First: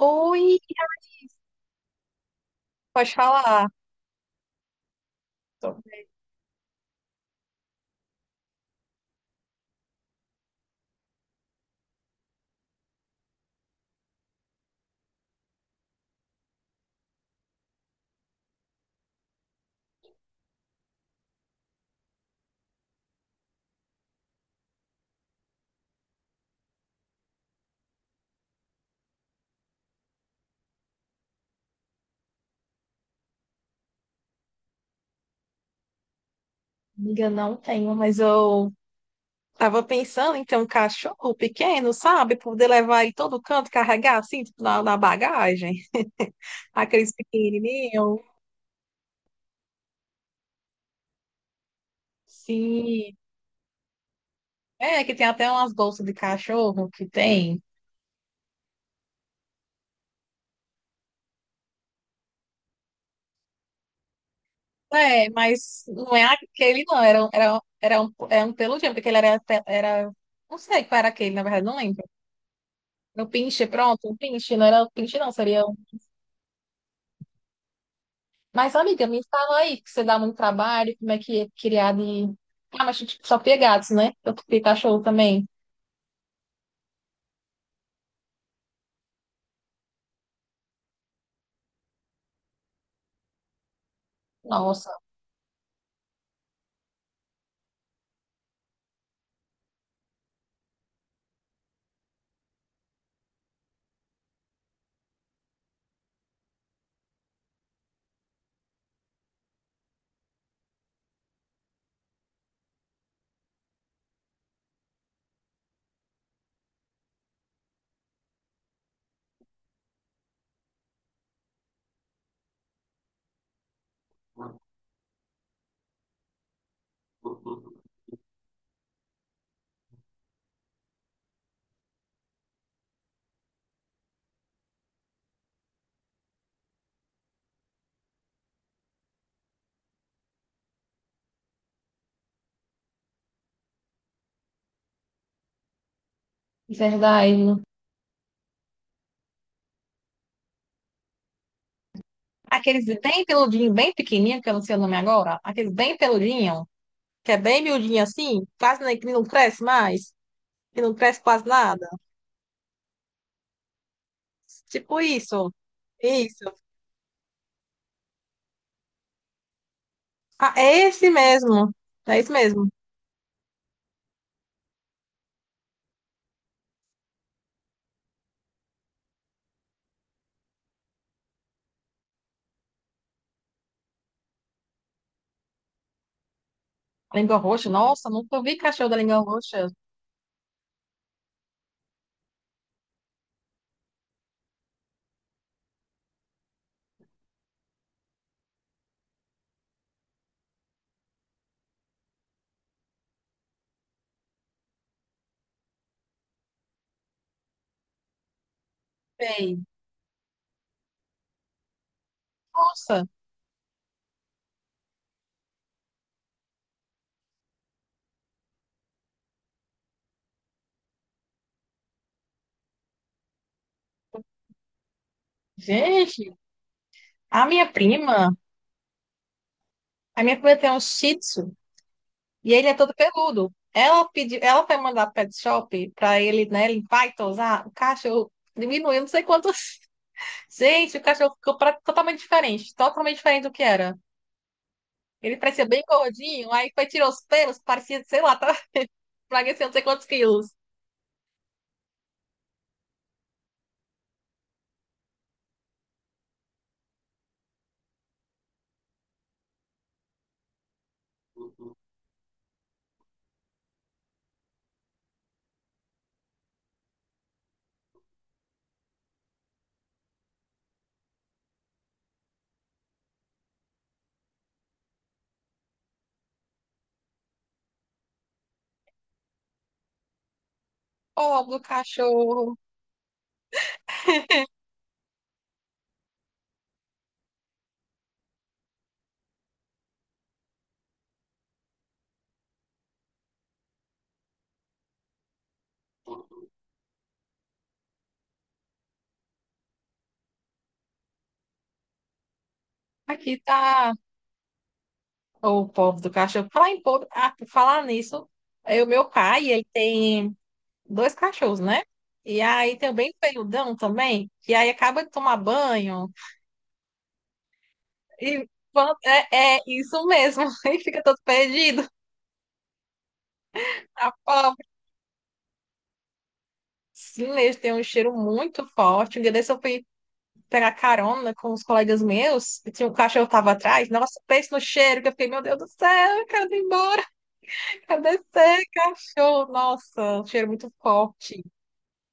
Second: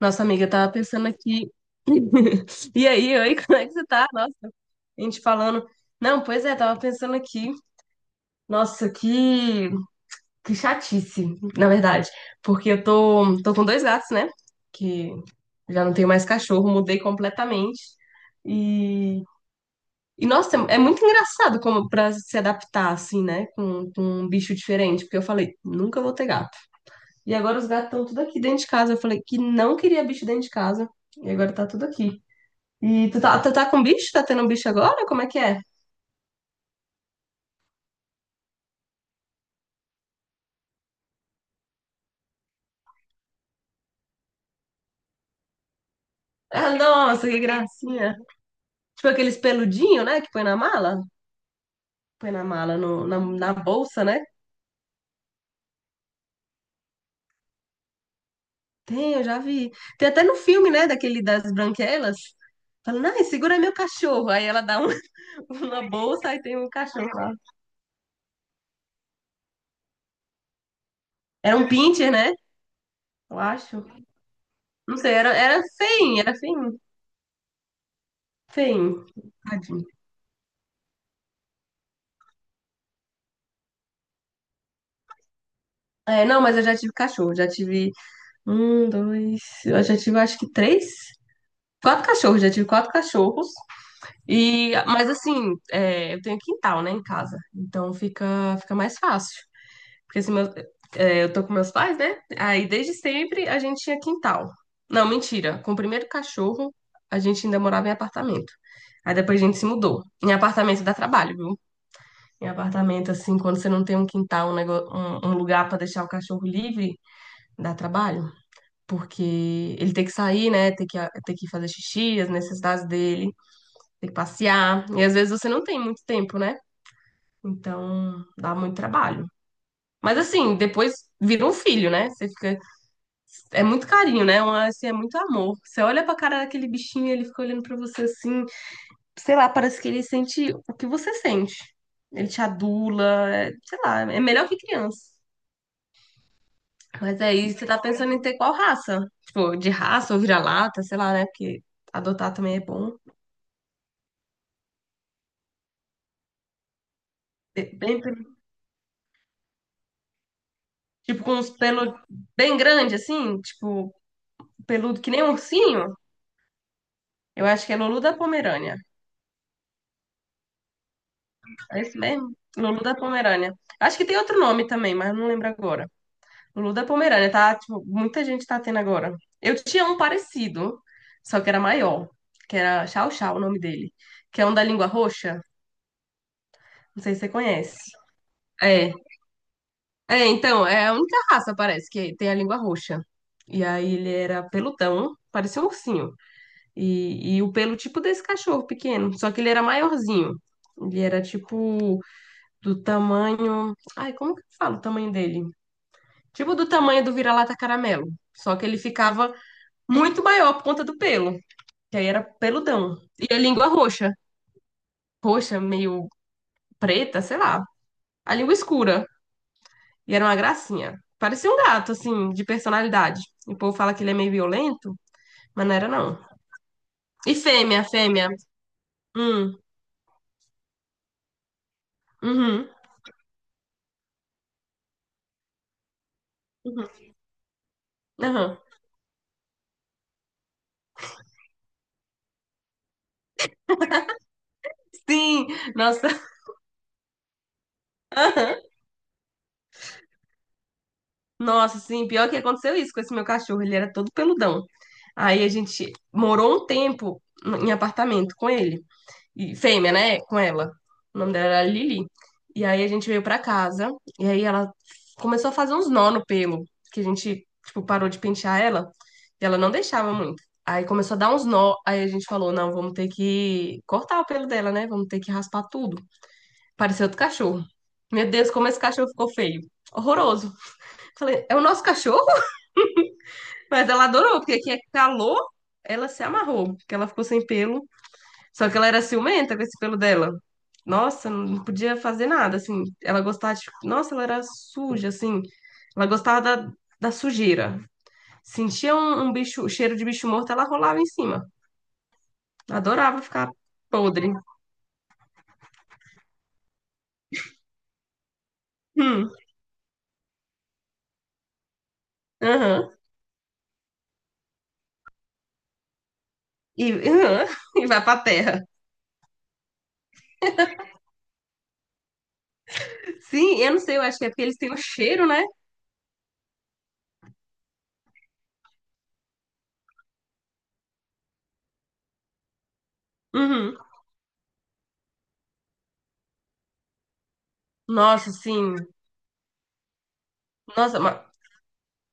Nossa amiga, eu tava pensando aqui. E pode aí, oi, como é falar. que você tá? Nossa, a gente falando. Então, Não, pois é, tava pensando aqui. Nossa, que chatice, na verdade. Porque eu tô com dois gatos, né? Que já não tenho mais cachorro, mudei completamente. E, e nossa, é muito engraçado como pra se adaptar, assim, né? Com um bicho diferente. Porque eu falei, nunca vou ter gato. E agora os gatos estão tudo aqui dentro de casa. Eu falei que não queria bicho dentro de casa. E agora tá tudo aqui. E tu tá com bicho? Tá tendo um bicho agora? Como é que é? amiga, não tenho, mas eu tava pensando em ter um cachorro pequeno, sabe? Poder levar ele todo canto, carregar assim, tipo, na bagagem. Ah, Aqueles nossa, que gracinha. pequenininhos. Tipo aqueles peludinhos, né? Que põe na mala? Põe na mala, no, Sim. na, na bolsa, né? É, que tem até umas bolsas de cachorro que tem. Tem, eu já vi. Tem até no filme, né? Daquele das branquelas. Falando, ai, segura meu cachorro. Aí ela dá É, mas uma não é bolsa, aí tem um aquele, não. cachorro Era, um- lá. era, um- era um, era um peludinho, porque ele era, era. Não sei qual era aquele, na Era verdade, um não lembro. pincher, né? Era o Eu pinche, acho. pronto, o pinche, não era o Não sei, pinche, não, seria. era feinho, era feinho. Mas, Feinho. amiga, me fala aí Tadinho. que você dá muito trabalho, como é que é criar de. Ah, mas tipo, só ter gatos, né? Eu ter cachorro também. É, não, mas eu já tive cachorro. Já tive um, dois. Eu já tive, acho que três. Quatro cachorros, já tive quatro cachorros. Nossa, Mas assim, é, eu tenho quintal, né, em casa. Então fica mais fácil. Porque assim, é, eu tô com meus pais, né? Aí desde sempre a gente tinha quintal. Não, mentira. Com o primeiro cachorro, a gente ainda morava em apartamento. Aí depois a gente se mudou. Em apartamento dá trabalho, viu? Em apartamento, assim, quando você não tem um quintal, um lugar pra deixar o cachorro livre, dá trabalho. Porque ele tem que sair, né? Tem que fazer xixi, as necessidades dele. Tem que passear. E às vezes você não tem muito tempo, né? Então dá muito trabalho. Mas assim, depois vira um filho, né? Você fica. É muito carinho, né? Uma, assim, é muito amor. Você olha pra cara daquele bichinho, e ele fica olhando pra você assim. Sei lá, parece que ele sente o que você sente. Ele te adula, sei lá, é melhor que criança. Mas aí verdade. você tá pensando em ter qual raça? Tipo, de raça ou vira-lata, sei lá, né? Porque adotar também é Aqueles bom. bem peludinho, bem pequenininho, que eu não sei o nome agora. Aqueles bem peludinho, que é bem Bem, miudinho bem- assim, quase nem, que não cresce mais, que não cresce tipo, com quase uns nada. pelos bem grande assim, tipo. Tipo Peludo que nem isso. ursinho. Isso. Eu acho que é Lulu da Pomerânia. Ah, é esse mesmo. É esse É esse mesmo? mesmo. Lulu da Pomerânia. Acho que tem outro nome também, mas não lembro agora. Lulu da Pomerânia, tá? Tipo, muita gente tá tendo agora. Eu tinha um parecido, só que era maior, que era Chau Chau o nome dele, que é um da língua roxa. Não sei se você Língua roxa. conhece. Nossa, nunca vi cachorro É, da língua roxa. é, então, é a única raça, parece, que tem a língua roxa. E aí ele era peludão, parecia um ursinho. E o pelo tipo desse cachorro pequeno, só que ele era maiorzinho. Ele era tipo do tamanho. Ai, como que eu falo o tamanho dele? Tipo do tamanho do vira-lata caramelo. Só que ele ficava Sei. muito maior por conta do pelo, que aí era peludão. Nossa, E a língua roxa, roxa, meio preta, sei lá. A língua escura. E era uma gracinha. Parecia um gato, assim, de personalidade. E o povo fala que ele é meio violento, mas não era, não. gente, E a minha fêmea, fêmea. prima. Hum, A minha filha tem um Shih Tzu e ele uhum, é todo peludo. Ela pediu, ela foi mandar pro pet shop para ele, né, uhum, limpar e tosar. O cachorro aham. diminuiu, não sei quantos. Gente, o cachorro ficou totalmente diferente do que era. Ele Sim, parecia bem nossa, gordinho, aí foi tirar os pelos, parecia, sei lá, tá emagrecendo não sei quantos quilos. nossa, sim, pior que aconteceu isso com esse meu cachorro, ele era todo peludão. Aí a gente morou um tempo em apartamento com ele, e fêmea, né, com ela. O nome dela era Lili. E aí a gente veio pra casa, e aí ela começou a fazer uns nó no pelo, que a gente, tipo, parou de pentear ela, e ela não deixava muito. Aí começou a dar uns nó, aí a gente falou, não, vamos ter que cortar o pelo dela, né? Vamos ter que raspar tudo. Pareceu outro cachorro. Meu Deus, como esse cachorro ficou feio. Horroroso. Falei, Pobre é do o nosso cachorro? cachorro. Mas ela adorou, porque aqui é calor, ela se amarrou, porque ela ficou sem pelo. Só que ela era ciumenta com esse pelo dela. Nossa, não podia fazer nada, assim. Ela gostava de... Nossa, ela era suja, assim. Ela gostava da sujeira. Sentia um bicho, cheiro de bicho morto, ela rolava em cima. Adorava Aqui ficar tá. podre. Ô, pobre do cachorro. Falar em pobre, ah, por falar nisso, é o meu Hum, pai, ele tem dois cachorros, né? E aí aham. tem o bem feiudão também, que aí acaba de tomar banho E, aham, e vai pra e terra. É, é isso mesmo, e fica todo perdido. Sim, eu não sei, eu A acho que é porque pobre. eles têm o cheiro, né? Sim, eles têm um cheiro muito forte. Um dia desse eu fui pegar carona com os colegas meus, e tinha um cachorro que tava Uhum. atrás. Nossa, pensa no cheiro, que eu fiquei, meu Deus do céu, eu quero ir embora, eu quero Nossa, descer, sim. cachorro. Nossa, um cheiro muito Nossa, forte.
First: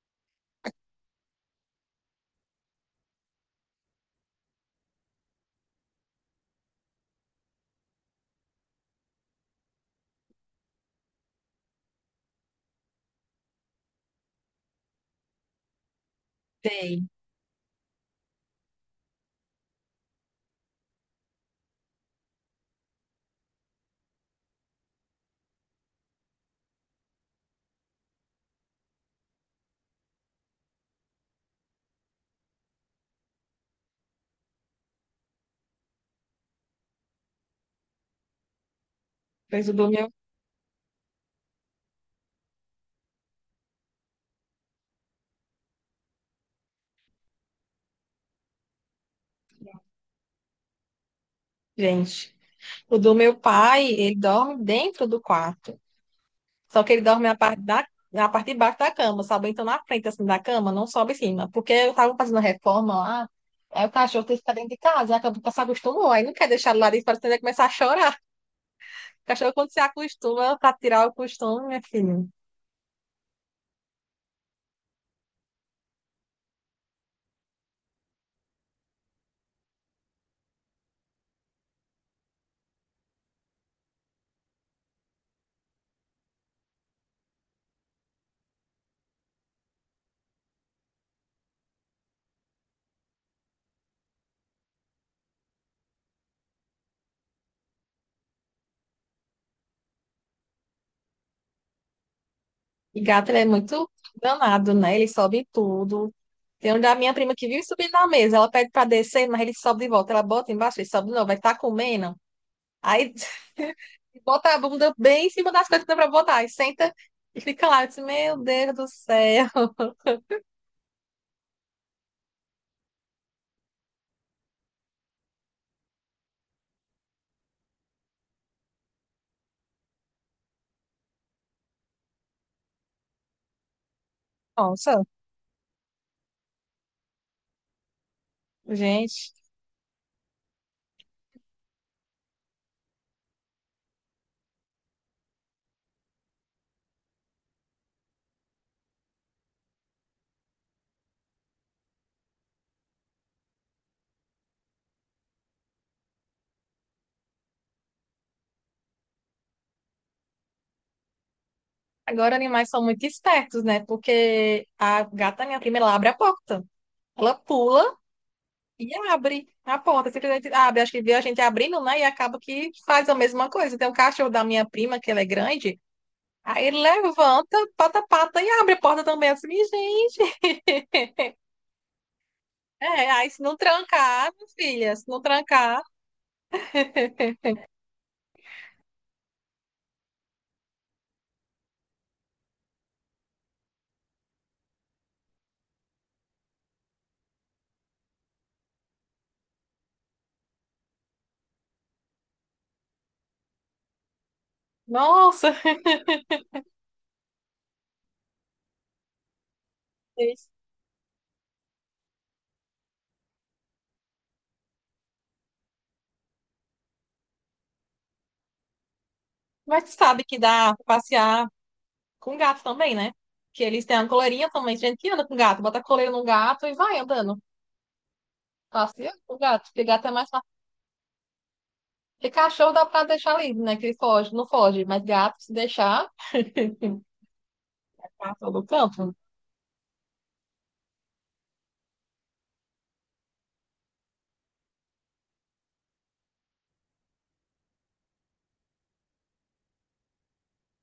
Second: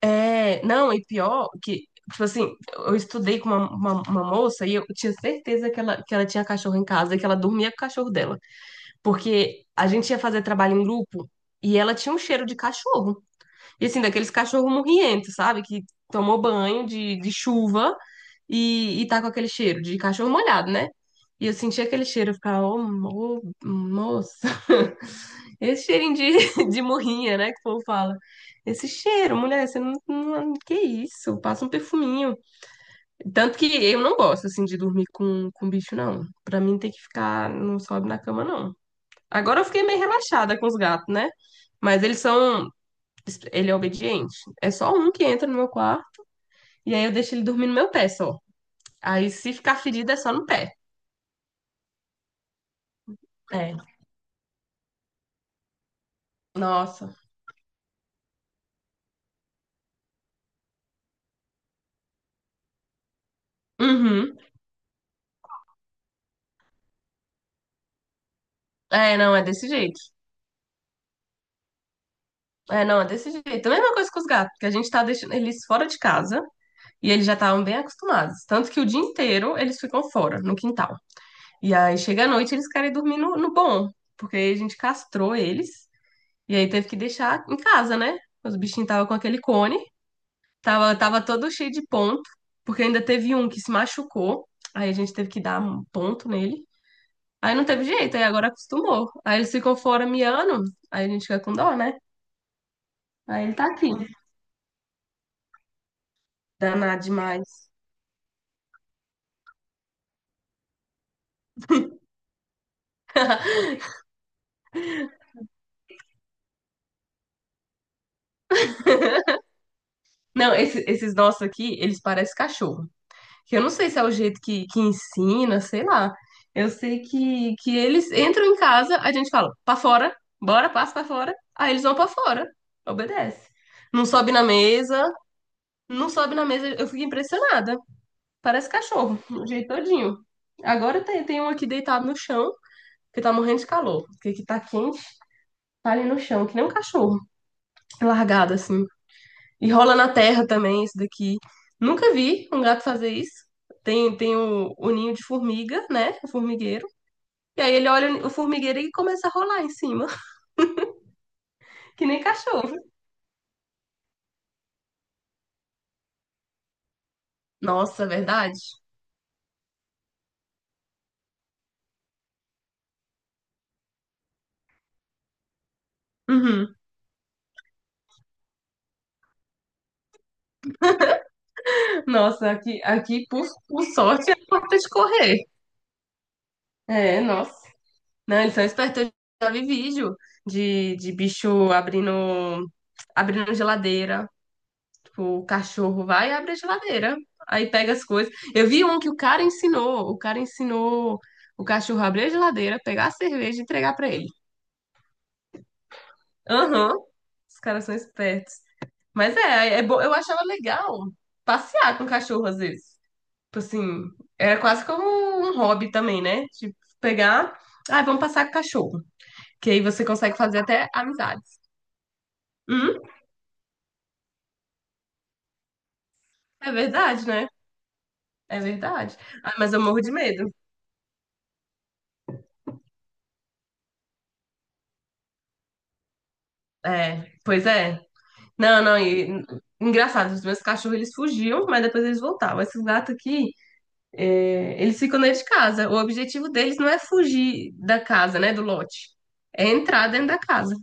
é, não, e pior que, tipo assim, eu estudei com uma moça e eu tinha certeza que ela tinha cachorro em casa e que ela dormia com o cachorro dela. Porque a gente ia fazer trabalho em grupo e ela tinha um cheiro de cachorro. E assim, daqueles cachorros morrientos, sabe? Que tomou banho Tem. De chuva e tá com aquele cheiro de cachorro molhado, né? E eu sentia aquele cheiro, eu ficava, ô, moça. Esse cheirinho de, de morrinha, né, que o povo fala. Esse cheiro, mulher, você não. Que isso? Passa um perfuminho. Tanto que eu não gosto, assim, de dormir com bicho, não. Pra mim tem que ficar... Não sobe na cama, não. Agora eu Mas o fiquei do meio meu, relaxada com os gatos, né? Mas eles são... Ele é obediente. É só um que entra no meu quarto e aí eu deixo ele dormir no meu pé só. Aí se ficar ferido é só no pé. gente, o do meu É. pai, ele dorme dentro do quarto. Só que ele Nossa. dorme na parte de baixo da cama, sabe? Então na frente assim da cama, não sobe em cima. Porque eu tava fazendo reforma lá, aí o cachorro tem Uhum. que ficar dentro de casa, e acabou que se acostumou. Aí não quer deixar ele lá dentro, parece que ele vai começar a chorar. É, O não, é cachorro, desse quando se jeito. acostuma, pra tirar o costume, minha filha. É, não, é desse jeito. A mesma coisa com os gatos, que a gente tá deixando eles fora de casa e eles já estavam bem acostumados. Tanto que o dia inteiro eles ficam fora, no quintal. E aí chega à noite eles querem dormir no bom, porque a gente castrou eles e aí teve que deixar em casa, né? Os bichinhos estavam com aquele cone, tava todo cheio de ponto, porque ainda teve um que se machucou, aí a gente teve que dar um ponto nele. Aí não teve jeito, aí agora acostumou. Aí eles ficam fora miando, aí a gente fica com dó, né? E gato, ele Aí é ele tá aqui. muito danado, né? Ele sobe em tudo. Tem um da Danado minha prima que vive demais. subindo na mesa. Ela pede pra descer, mas ele sobe de volta. Ela bota embaixo, ele sobe de novo. Vai estar comendo. Aí e bota a bunda bem em cima das coisas que dá pra botar. E senta e fica lá. Eu disse, meu Deus do céu. Não, esses nossos aqui, eles parecem cachorro. Que eu não sei se é o jeito que ensina, sei lá. Eu sei que eles entram em casa, a gente fala, pra fora, bora, passa pra fora. Aí eles vão pra fora, obedece. Não sobe na Nossa, mesa, não sobe na mesa. Eu fico impressionada. Parece cachorro, gente. o jeito todinho. Agora tem um aqui deitado no chão, que tá morrendo de calor. Porque aqui tá quente, tá ali no chão, que nem um cachorro, largado assim. E rola na terra também isso daqui. Nunca vi um gato fazer isso. Tem o ninho de formiga, né? O formigueiro. E aí ele olha o formigueiro e começa a rolar em cima, que nem Agora animais são cachorro. muito espertos, né? Porque a gata, minha prima, ela abre a porta. Ela pula Nossa, é verdade? e abre a porta. Simplesmente abre. Acho que viu a gente abrindo, né? E acaba que faz a mesma coisa. Tem um cachorro da minha prima, que ele é grande. Aí Uhum. ele levanta, pata a pata e abre a porta também. Eu disse, "Minha gente." Nossa, É, aqui aí se não por trancar, sorte, é minha porta de filha, se não correr. trancar, É, nossa. Não, eles são espertos. Eu já vi vídeo de bicho abrindo, abrindo geladeira. O cachorro vai e abre a geladeira. Aí pega as coisas. Eu vi um que o cara ensinou. O cara ensinou o cachorro a abrir a geladeira, pegar a cerveja e entregar pra ele. nossa. Aham. Os caras são espertos. Mas é bom. Eu achava legal passear com o cachorro às vezes. Tipo assim, era quase como um hobby também, né? Tipo, pegar. Ah, vamos passar com o cachorro. Que aí Mas tu você sabe consegue que fazer dá pra até passear amizades. com gato também, Hum, né? Que eles têm uma coleirinha também. Gente que anda com gato, bota a coleira no gato é e vai verdade, andando. né? É Passeia verdade. com Ah, gato, mas eu porque morro gato é de mais fácil. medo. Porque cachorro dá pra deixar livre, né? Que ele foge, não foge. Mas gato, se deixar, É, pois é. tá todo Não, não, canto. e engraçado, os meus cachorros eles fugiam, mas depois eles voltavam. Esses gatos aqui, é, eles ficam dentro de casa. O objetivo deles não é fugir da casa, né, do lote, é entrar dentro da casa.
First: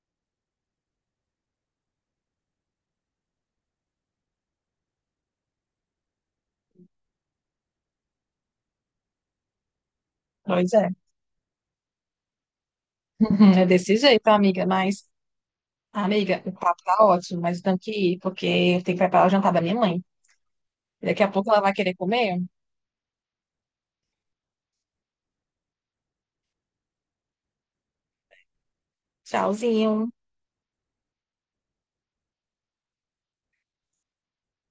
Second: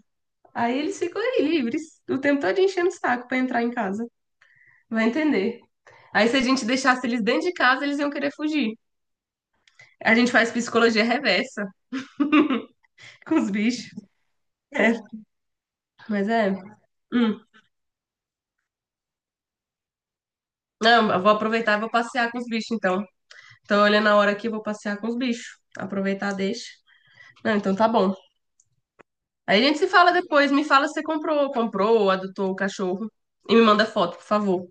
Aí eles ficam aí livres, o tempo todo enchendo o saco pra entrar em casa. Vai entender. Aí se a gente deixasse eles dentro de casa, eles iam querer fugir. A gente faz Pois é. psicologia reversa com os Uhum, é bichos. desse jeito, amiga. É, Mas, mas amiga, o é. papo tá ótimo, Hum. mas eu tenho que ir, porque eu tenho que preparar o jantar da minha mãe. Não, eu Daqui a vou pouco ela vai aproveitar e vou querer passear comer. com os bichos então. Tô olhando a hora que eu vou passear com os bichos. Aproveitar, deixa. Não, então tá bom. Aí a gente se Tchauzinho. fala depois. Me fala se você comprou, ou adotou o cachorro. E me manda foto, por favor.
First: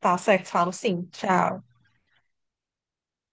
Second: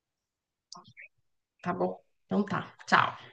Tá certo, falo sim. Tchau. Tá bom? Então tá. Tchau.